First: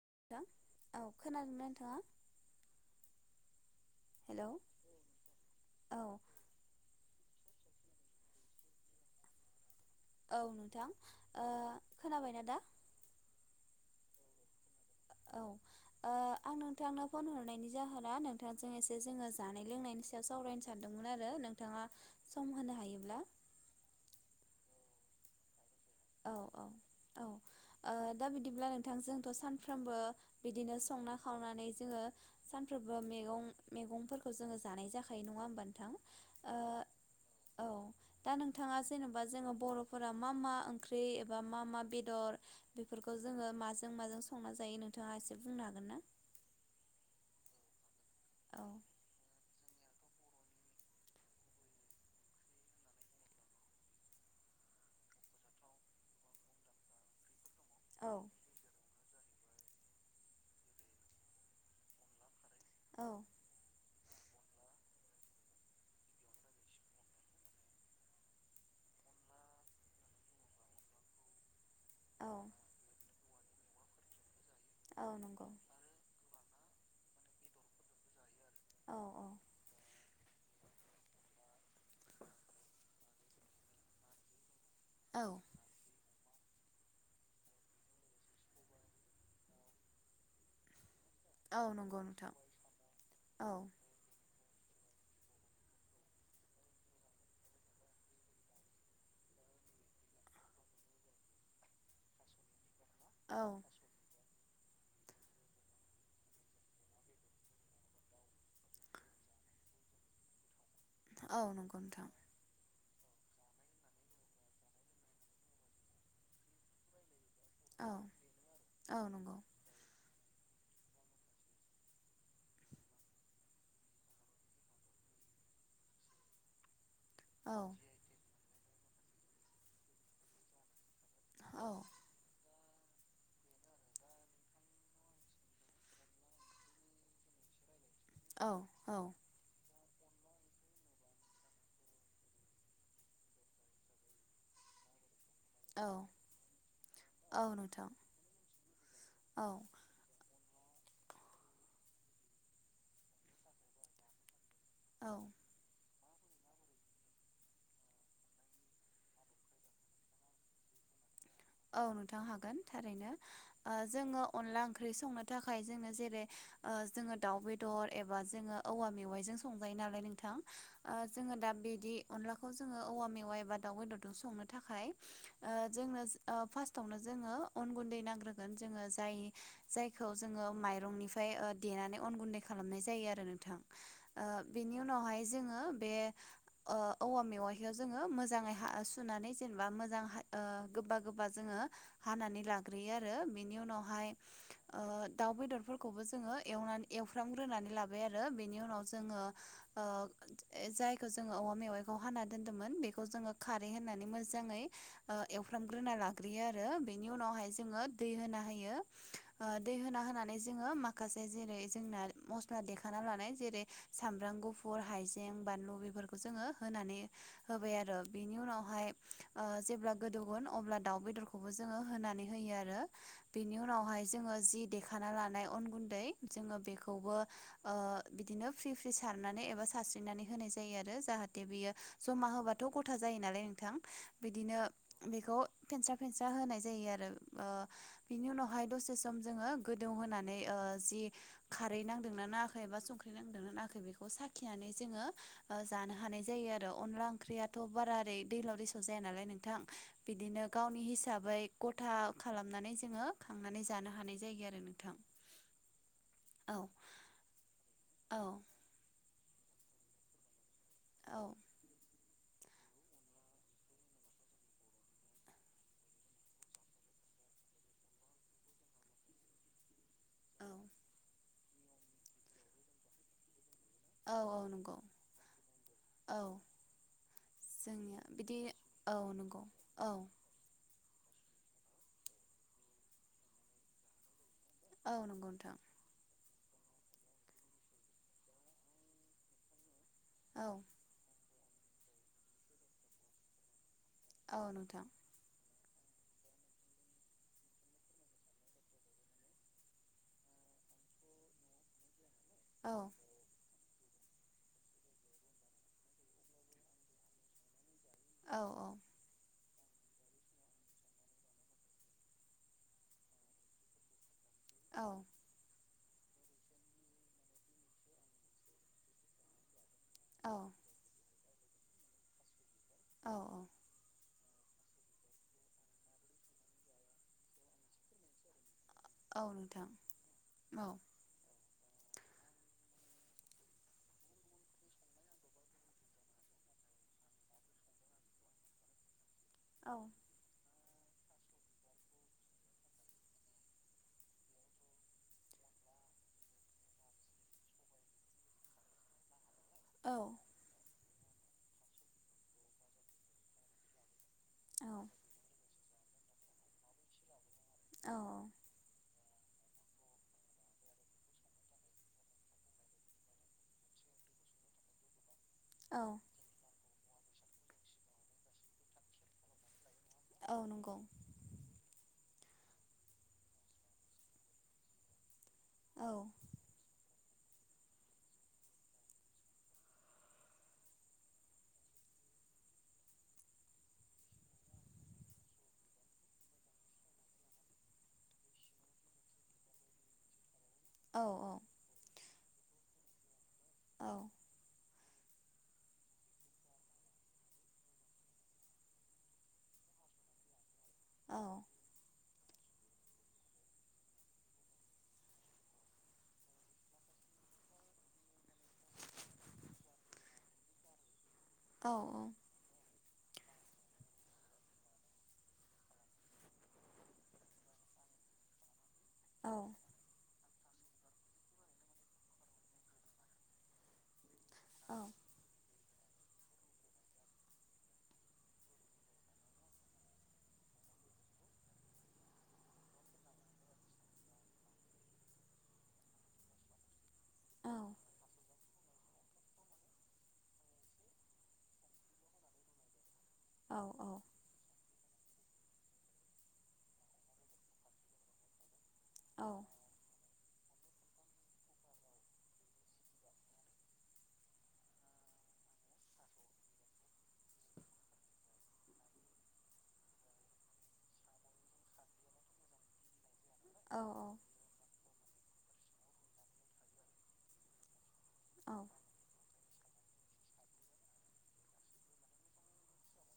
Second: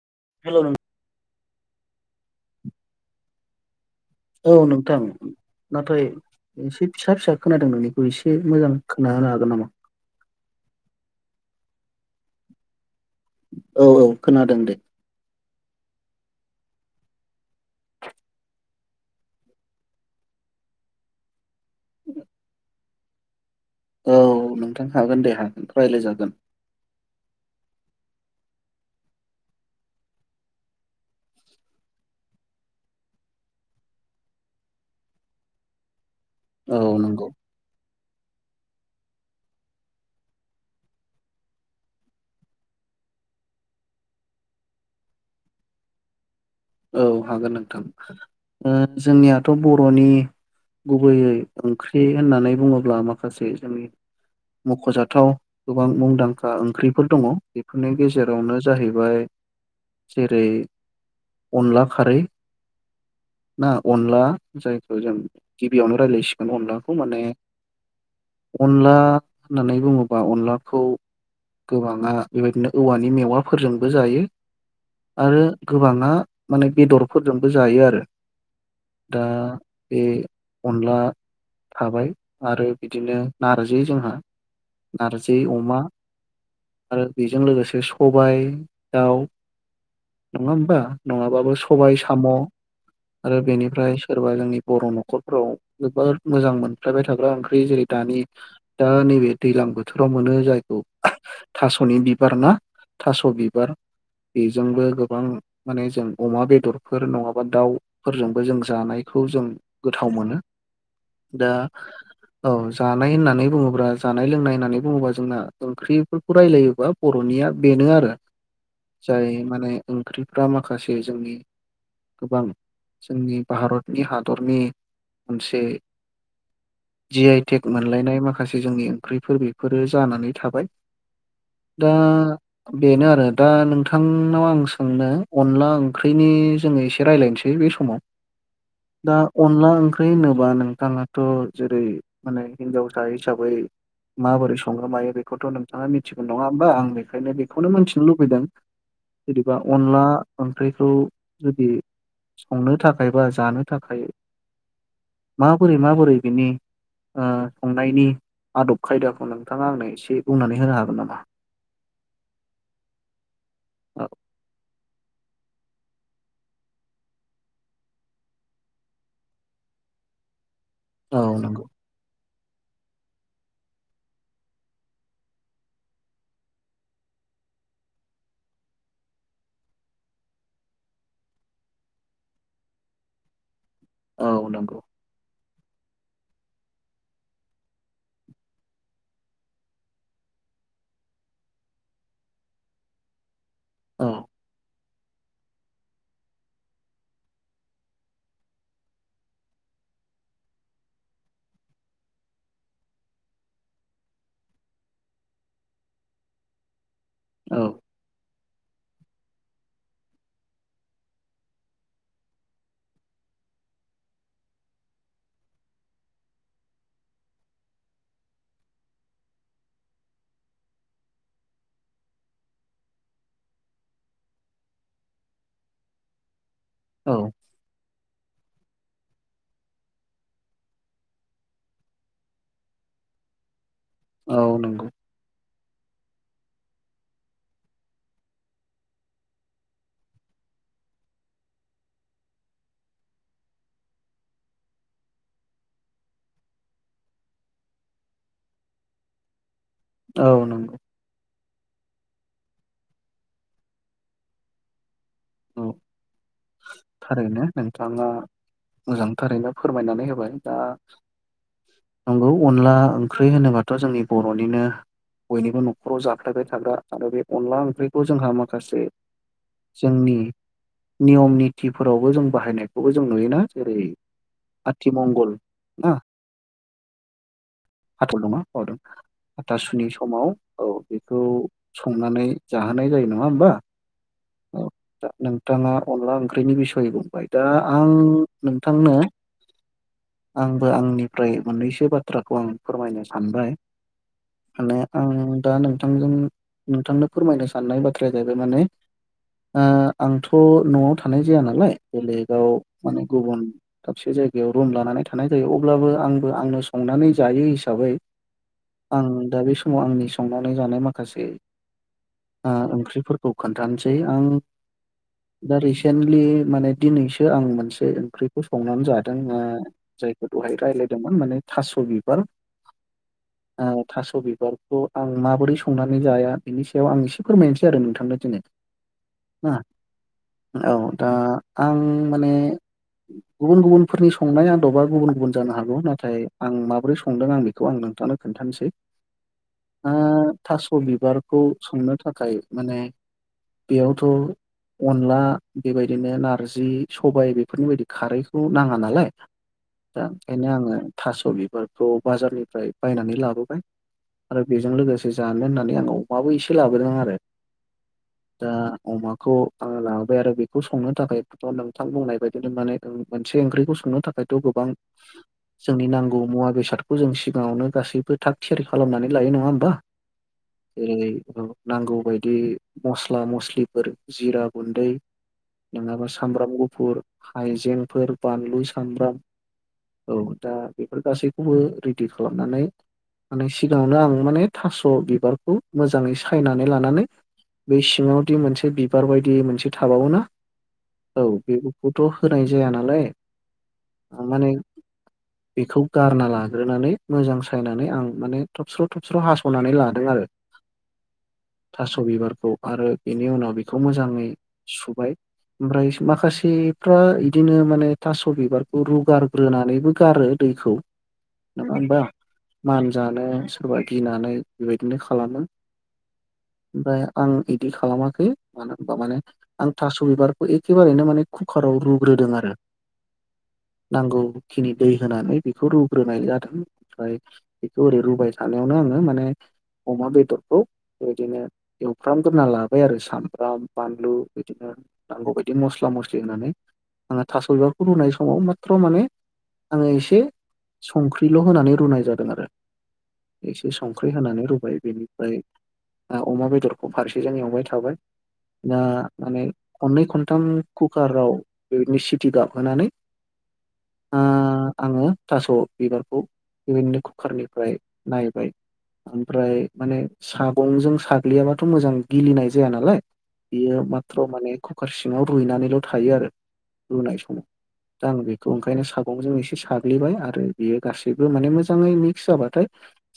नोंथां हेल' नों औ खोनादोंनाा नोंथाङा? हेलौ औ नोंथां औ नाथाय एसे फिसा फिसा खोनादों नोंनिखौ एसे मोजां खोना होनो हागोन नामा? औ नोंथांओ खोनाबायनाा दा? औ औ खोनादों दे। औ ओ। आं नोंथांनो फन हरनायनि जाहोना नोंथांजों एसे जोङो जानाय लोंनायनि सायाव सावरायनो सानदोंमोन आरो नोंथ। नोंथाङा सम होनो हायोब्ला। औ नोंथां हागोन दे हागोन रायज्लाय औ जागोन। औ औ ओ दा बिदिब्ला नोंथांजोंथ' सानफ्रोमबो बिदिनो संना खावनानै जोङो सानफ्रोम बो मैगं मैगंफोरखौ जोङो जानाय जाखायो नङा होमब नोंथां‌? औ नंगौ। दा नोंथाङा जेनेबा जोङो बर'फोरा मा मा ं ओंख्रि एबा मा मा बेदर बेफोरखौ जोङो माजों माजों संना जायो नोंथाङा एसे बुंनो हागोन? ना? औ हागोन नोंथां औ ओम! जोंनिया दाथ' बर'नि गुबैयै ओंख्रि होननानै बुङोब्ला माखासे जोंनि मख'जाथाव गोबां मुंदांखा ओंख्रिफोर दङ। बेफोरनि औ गेजेरावनो जाहैबाय जेरै अनला खारै। औ ना अन ला जायखौ जों गिबियावनो रायजलायसिगोन अनलाखौ माने अनला होननानै बुङोब्ला अनलाखौ गोबाङा औ बेबायदिनो औवानि मेवाफोरजोंबो जायो। औ आरो नंगौ गोबाङा माने बेदरफोरजोंबो जायो आरो। औ दा औ बे अनला थाबाय आरो बिदिनो नार्जि जोंहा औ नार्जि अमा आरो बेजों लोगोसे सबाय दाउ। नङा होमबा? नङाबाबो औ सबाय नंगौ साम' नोंथां आरो औ बेनिफ्राय सोरबा जोंनि बर' नख'रफोराव जोबोर मोजां मोनफ्लेबाय थाग्रा ओंख्रि जेरै दानि दा नैबे दैलां बोथोराव मोनो जायखौ थास'नि बिबार ना। थास' औ बिबार बेजोंबो गोबां माने जों अमा बेदरफोर नङाबा दाउफोरजोंबो जों जानायखौ जों गोथाव मोनो। औ दा नंगौ नोंथां औ जानाय होननानै बुङोब्ला जानाय लोंनाय होननानै बुङोबा जोंना ओंख्रिफोरखौ रायलायोबा बर' निया बेनो औ आरो। औ जाय नंगौ माने ओंख्रिफ्रा माखासे जोंनि गोबां जोंनि भारतनि हादरनि मोनसे जि आइ औ टेक मोनलायनाय माखासे जोंनि ओंख्रिफोर बेफोरो जानानै थाबाय। औ दा बेनो आरो दा नोंथांनाव आं सोंनो अनला ओंख्रिनि जोङो एसे रायजलायनोसै बे समाव। औ औ दा अनला ओं ख्रै होनोब्ला नोंथाङाथ' जेरै माने हिनजावसा हिसाबै माबोरै संङो मायो बेखौथ' औ नोंथाङा मिथिगोन नङा होमबा? आं बेखायनो औ बेखौनो नोंथां मिथिनो लुबैदों। औ जेनेबा अनला ओंख्रिखौ जुदि संनो थाखाय बा जानो थाखाय औ माबोरै माबोरै बिनि ओ संनायनि आदब खायदाखौ नोंथाङा आंनो एसे बुंनानै होनो हागोन नामा? औ नोंथां हागोन थारैनो। औ जोङो अनला ओंख्रि संनो थाखाय जोंङो जेरै जोङो दाउ बेदर एबा जोङो औवा मेवाइजों संजायो नालाय नोंथां। ओ औ जोङो दा नंगौ बिदि अनला खौ जोङो औवा मेवाय एबा दाउ बेदरजों संनो थाखाय ओ जोंनो ओ फार्स्टावनो जोङो अन गुन्दै नांग्रोगोन श। जोङो जाय जायखौ जोङो माइरंनिफ्राय ओ देनानै अन गुन्दै खालामनाय जायो आरो नोंथां। ओ औ नंगौ बेनि उनाव जो ङो बे ओ औवा मेवायखौ जोङो मोजाङै सुनानै जेनेबा मोजां गोबा गोबा जोङो हानानै लाग्रोयो आरो बेनि औ उनावहाय ओ दाउ बेदरफोरखौबो जोङो एवनानै एवफ्रामग्रोनानै लाबाय आरो बेनि उनाव जोङो ओ जायखौ जोङो औवा मेवाइखौ हाना दोन्दोंमोन बेखौ जोङो खारै होननानै मोजाङै ओ एवफ्राम ग्रोना लाग्रोयो आरो बेनि उनावहाय औ जोङो दै होना होयो। ओ दै होना होनानै जोङो माखासे जेरै जोंना मस्ला देखाना लानाय जेरै साम ब्राम गुफुर हाइजें बानलु बेफोरखौ जोङो होनानै होबाय आरो। बेनि उनावहाय ओ जेब्ला गोदौ गोन अब्ला दाउ बेदरखौबो जोङो होनानै होयो आरो। बेनि उनावहाय जोङो जि देखानानै ला नाय अन गुन्दै जोङो बिखौबो औ ओ बिदिनो फ्रि फ्रि सारनानै एबा सारस्रिनानै होनाय जायो आरो जाहाथे बियो जमा होबाथ' गथा जायो नालाय नोंथां। औ बिदिनो नोंगौ। बेखौ फेनस्रा फेनस्रा होनाय जायो आरो। ओ बिनि उनावहाय दसे सम जोङो गोदौ होनानै ओ जि खारै नांदोंना नाङाखै एबा संख्रि नांदोंना नाङाखै बेखौ साखिनानै जोङो ओ जानो हानाय जायो आरो अनला ओंख्रियाथ' बारा ओरै दैलाव दैसाव जाया नालाय नोंथां। औ बिदिनो नंगौ गावनि हिसाबै गथा खालामनानै जोङो खांनानै जानो हानाय जायो आरो नोंथां। औ औ थारैनो नोंथाङा औ मोजांथारैनो फोरमायनानै होबाय दा औ नोंगौ अनला ओंख्रि होनोबाथ' जोंनि बर'निनो बयनिबो न'खराव जाफ्लेयबाय थाग्रा आरो बे अनला ओंख्रिखौ जोंहा माखासे जोंनि औ नियमनि निथिफोरावबो जों बाहायनायखौ जों नुयोना जेरै औ औ नंगौ आथिमंगल ना औ जोंनिया हाथल बिदि नङा बावदों औ नंगौ हाथासुनि औ समाव औ बेखौ संनानै जाहोनाय जायो नङा होमबा? औ नंगौ नोंथां नोंथाङा अनला ओं ओंख्रिनि बिसयै बुंबाय दा आं नोंथांनो औ आंबो आंनि फ्राय मोननैसो बाथ्राखौ आं फोरमायनो सानबाय औ माने नोंथां आं दा नों थांजों नोंथांनो फोरमायनो साननाय बाथ्राया जाहैबाय माने आ आंथ' न'आव थानाय जायानालाय बेलेगाव औ माने गुबुन दाबसे जायगायाव रुम लानानै थानाय जायो अब्लाबो आंबो आंनो संनानै जायो। हिसाबै औ आं दा बे सम समाव आंनि संनानै जानाय माखासे ओ ओंख्रिफोरखौ खोन्थानोसै आं औ। दा रिसेन्टलि माने दिनैसो आं मोनसे ओंख्रिखौ संनानै जादों ओ जायखौ औ दहाय रायज्लायदोंमोन माने थास' बिबार औ औ ओ थास' बिब बारखौ आं माबोरै संनानै जाया बेनि सायाव आं एसे फोरमायनोसै आरो नोंथांनो दिनै औ नोंथां औ दा आं माने गुबुन गुबुनफोरनि संनाय आदबा गुबुन गुबुन जानो हागौ नाथाय आं माबोरै संदों आं बे खौ आं नोंथांनो खोन्थानोसै औ ओ थास' बिबारखौ संनो थाखाय माने बेयावथ' अनला बेबायदिनो नारजि सबाय बेफोरनि बायदि खारैखौ नाङा नालाय औ दा ओंखायनो आंङो थास' बिबारखौ बाजारनि फ्राय बायनानै लाबोबाय आरो औ बेजों लोगोसे जानो होननानै आं अमाबो एसे लाबोदों आरो। औ दा अमाखौ आं लाबोबाय आरो बेखौ संनो थाखायथ' नोंथां बुंनाय बायदिनो माने मोनसे ओंख्रिखौ संनो थाखायथ'गो बां औ जोंनि नांगौ मुवा बेसादखौ जों सिगाङावनो गासैबो थाग थियारि खालामनानै लायो नङा होमबा? औ नंगौ जेरै नांगौ बायदि दि मस्ला मस्लिफोर जिरा गुन्दै औ नङाबा सामब्राम गुफुर हायजेंफोर बानलु सामब्राम औ दा बेफोर गासैखौबो रेदि खालामनानै माने सिगाङावनो आं माने थास' बिबारखौ मोजाङै सायनानै लानानै बै सिङावदि मोनसे बिबार बायदि मोनसे थाबावोना औ बेफोरखौथ' होनाय जायानाला औ थांनानै बेखौ गारना ला ग्रोनानै मोजां सायनानै आं माने थबस्र' थबस्र' हास'नानै लादों आरो। औ थास' बिबारखौ आरो एनि उनाव बेखौ मोजाङै सुबाय। ओमफ्राय माखासेफ्रा इदिनो माने थास' बिबारखौ रुगारग्रोनानैबो गारो। दैखौ औ नंङा होनबा मान जानो सोरबा गिनानै बेबायदिनो खालामो। ओमफ्राय आं इदि खालामाखै मानो होनबा माने औ आं थास' बिबार एखेबारैनो माने कुकाराव रुग्रोदों आरो नांगौ खिनि दै होनानै बेखौ रु रुनाय जादों ओमफ्राय बेखौ ओरै रुबाय थानायावनो आङो माने अमा बेदरखौ बेबायदिनो एवफ्रामग्रोना लाबाय आरो सामब्राम बानलु बिदिनो नांगौ बायदि मस्ला मस्लि होननानै आङो औ थास' बिबारखौ रुनाय समाव माथ्र माने आङो एसे संख्रिल' होनानै रुनाय जादों आरो औ एसे औ औ संख्रि होनानै रुबाय बेनि ओमफ्राय ना अमा बेदरखौ फारसेजों एवबाय थाबाय। दा माने खननै खन थाम कुकाराव बेबादिनो सिटि गाबहोनानै आ आङो थास' बिबारखौ बिबादिनो कुकारनिफ्राय नायबाय। ओमफ्राय माने सागंजों साग्लियाबाथ' मोजां गिलिनाय जाया नालाय बियो माथ्र' माने कुकार सिङाव रुइनानैल' थायो आरो रुनाय समाव। दा आं बेखौ ओंखायनो सागंजों एसे साग्लिबाय आरो बियो गासैबो माने मोजाङै मिक्स जाबाथाय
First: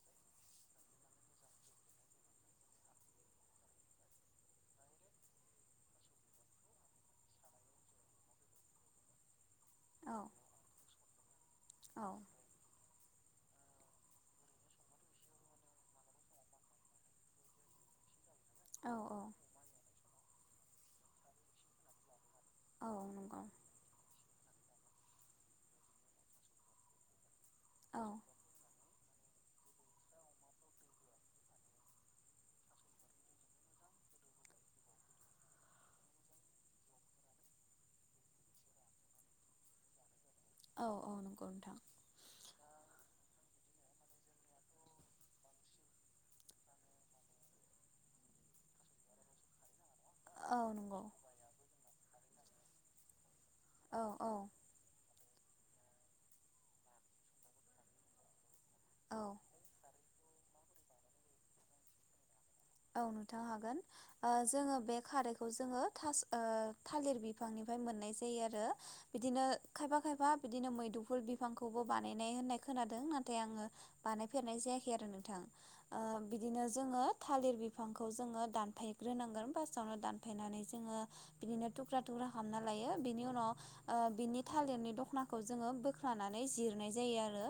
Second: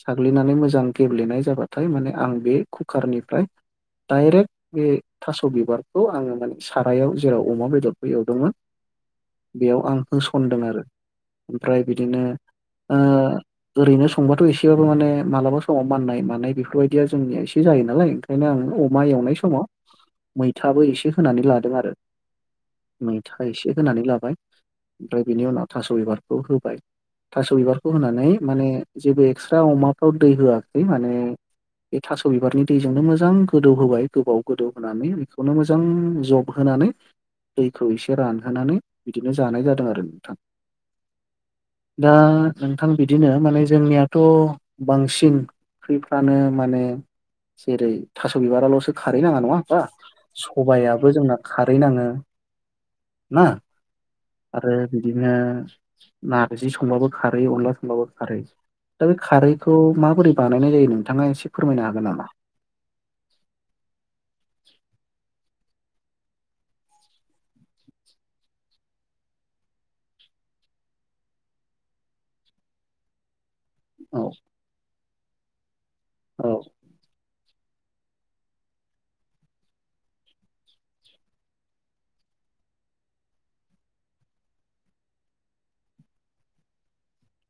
साग्लिनानै मोजां गेब्लेनाय जाबाथाय माने आं बे कुकारनिफ्राय डाइरेक्ट बे थास' बिबारखौ आङो माने सारायाव जेराव अमा बेदरखौ एवदोंमोन [inaudible] बेयाव आं औ होसनदों आरो ओमफ्राय औ बिदिनो ओं ओरैनो संबाथ' एसेबाबो माने मालाबा समाव माननाय मानाय बेफोरबायदिया जोंनिया एसे जायो नालाय ओंखायनो आङो औ अमा एवनाय समाव मैथाबो एसे होनानै लादों आरो। औ मैथा नंगौ एसे होनानै लाबाय ओमफ्राय बिनि उनाव थास' बिबारखौ होबाय। थास' बिबारखौ औ होनानै माने जेबो एक्सट्रा अमाफ्राव दै होआखै माने बे थास' बिबारनि दैजोंनो मोजां गोदौ होबाय गोबाव गोदौ होनानै बेखौनो मोजां जब होना नानै दैखौ एसे रानहोनानै बिदिनो जानाय जादों आरो नोंथां। औ औ नंगौ। नोंथां दा नोंथां बिदिनो माने जोंनियाथ' बांसिन ओंख्रिफ्रानो माने जेरै थास' बिबारावल'सो खारै नाङा नङा होनबा? औ नंगौ सबाइयाबो जोंना खारै नाङो ना औ औ आरो बिदिनो नारजि संबाबो खारै अनला संबाबो खारै दा बे औ खारैखौ माबोरै बानायनाय जायो नोंथाङा एसे फोरमायनो हागोन नामा? औ नोंथां हागोन ओ जोङो बे खारैखौ जोङो थास ओ थालिर बिफांनि फाय मोननाय जायो आरो बिदिनो खायफा खायफा बिदिनो मैदुफुल बिफांखौबो बानायनाय होननाय खोनादों नाथाय आङो औ बानायफेरनाय जायाखै आरो नोंथां ओ औ बिदिनो जोङो थालिर बिफांखौ जोङो दानफायग्रोनांगोन फास्टावनो दानफायनानै जोङो बिदिनो थुख्रा थुख्रा खालामना लायो बिनि उनाव ओ बिनि थालिरनि दखनाखौ जोङो बोख्लानानै जिरनाय जायो आरो।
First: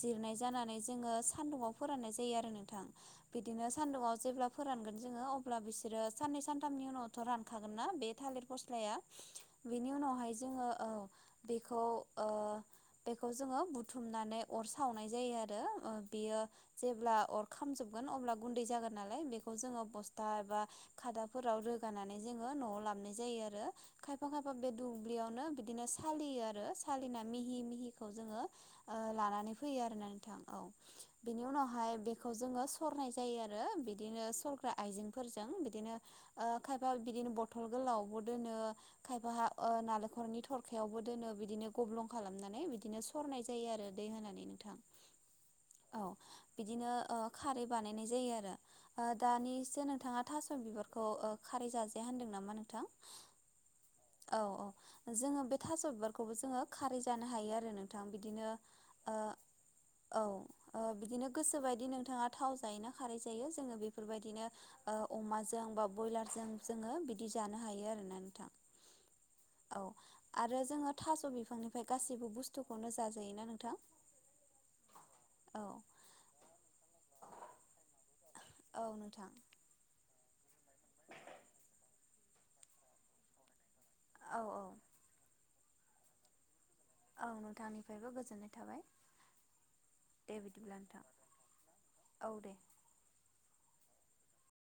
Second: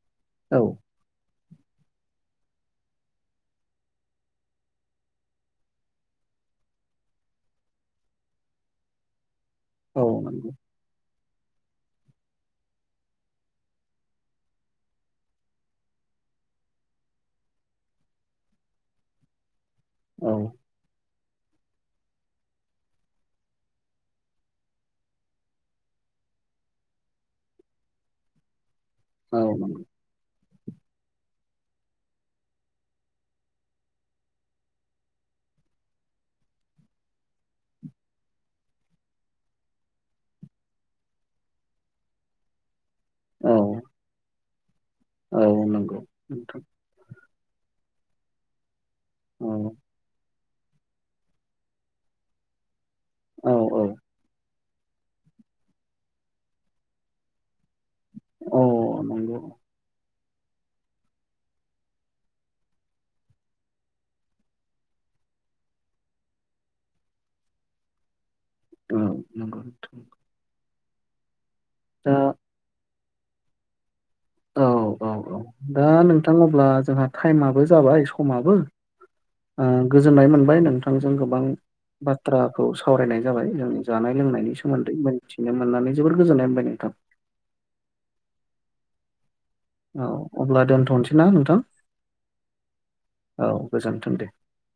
जिरनाय औ जानानै जोङो सान्दुंङाव फोराननाय जायो आरो नोंथां बिदिनो सान्दुङाव जेब्ला फोरानगोन जोङो अब्ला बिसोरो साननै सानथामनि उनावथ' रानखागोन ना बे थालिर फस्लाया बेनि औ उनावहाय नंगौ जोङो औ बेखौ ओ बेखौ जोङो बुथुमनानै अर सावनाय जायो आरो ओ बेयो जेब्ला अर खामजोब गोन अब्ला गुन्दै जागोन नालाय बेखौ जोङो बस्था औ एबा खादाफोराव रोगानानै जोङो न'आव लाबोनाय जायो आरो खायफा खायफा बे दुब्लियावनो बिदिनो सालियो आरो सालिनानै मिहि मिहिखौ जोङो ओ औ लानानै फैयो नंगौ आरोना नोंथां औ बिनि उनावहाय बेखौ जोङो सरनाय जायो आरो। बिदिनो सरग्रा आइजेंफोरजों बिदिनो ओ खायफा बिदिनो बथल गोलावावबो दोनो ओ खायफाहा ओ नालेखरनि थरखायावबो दोनो बिदिनो गब्लं खालामनानै बिदिनो सरनाय जायो आरो दै होनानै नोंथां। औ औ नोंगौ नोंथां। बिदिनो ओ खारै बानायनाय जायो आरो ओ औ दानिसो नोंथाङा थास' बिबारखौ ओ खारै जाजाया होनदों नामा नोंथां? औ औ। औ औ जोङो बे थास' बिबारखौबो जोङो खारै जानो हायो आरो नों थां बिदिनो औ ओ नंगौ औ ओ बिदिनो गोसोबायदि नोंथाङा थाव जायोना। खारै जायो जोङो बेफोरबायदिनो ओ अमाजों बा बयलारजों जोङो बिदि जानो हायो आरो ना नोंथां। औ नोंगौ नोंथां नोंगौ। थाज' बिफांनिफाय गासैबो बुस्थुखौनो जाजायोना नोंथां। औ औ औ दा नोंथां अब्ला जोंहा टाइमाबो जाबाय समाबो औ नोंथां ओ गोजोननाय मोन बाय नोंथांजों गोबां बाथ्राखौ सावरायनाय जाबाय जोंनि जानाय औ लोंनायनि औ सोमोन्दै मोन्थि नो मोननानै जोबोर गोजोननाय मोनबाय नोंथां। औ नोंथांनिफायबो गोजोननाय थाबाय। औ दे अब्ला बिदिब्ला नोंथां दोनथ'सैना नोंथां औ दे औ गोजोन थों दे।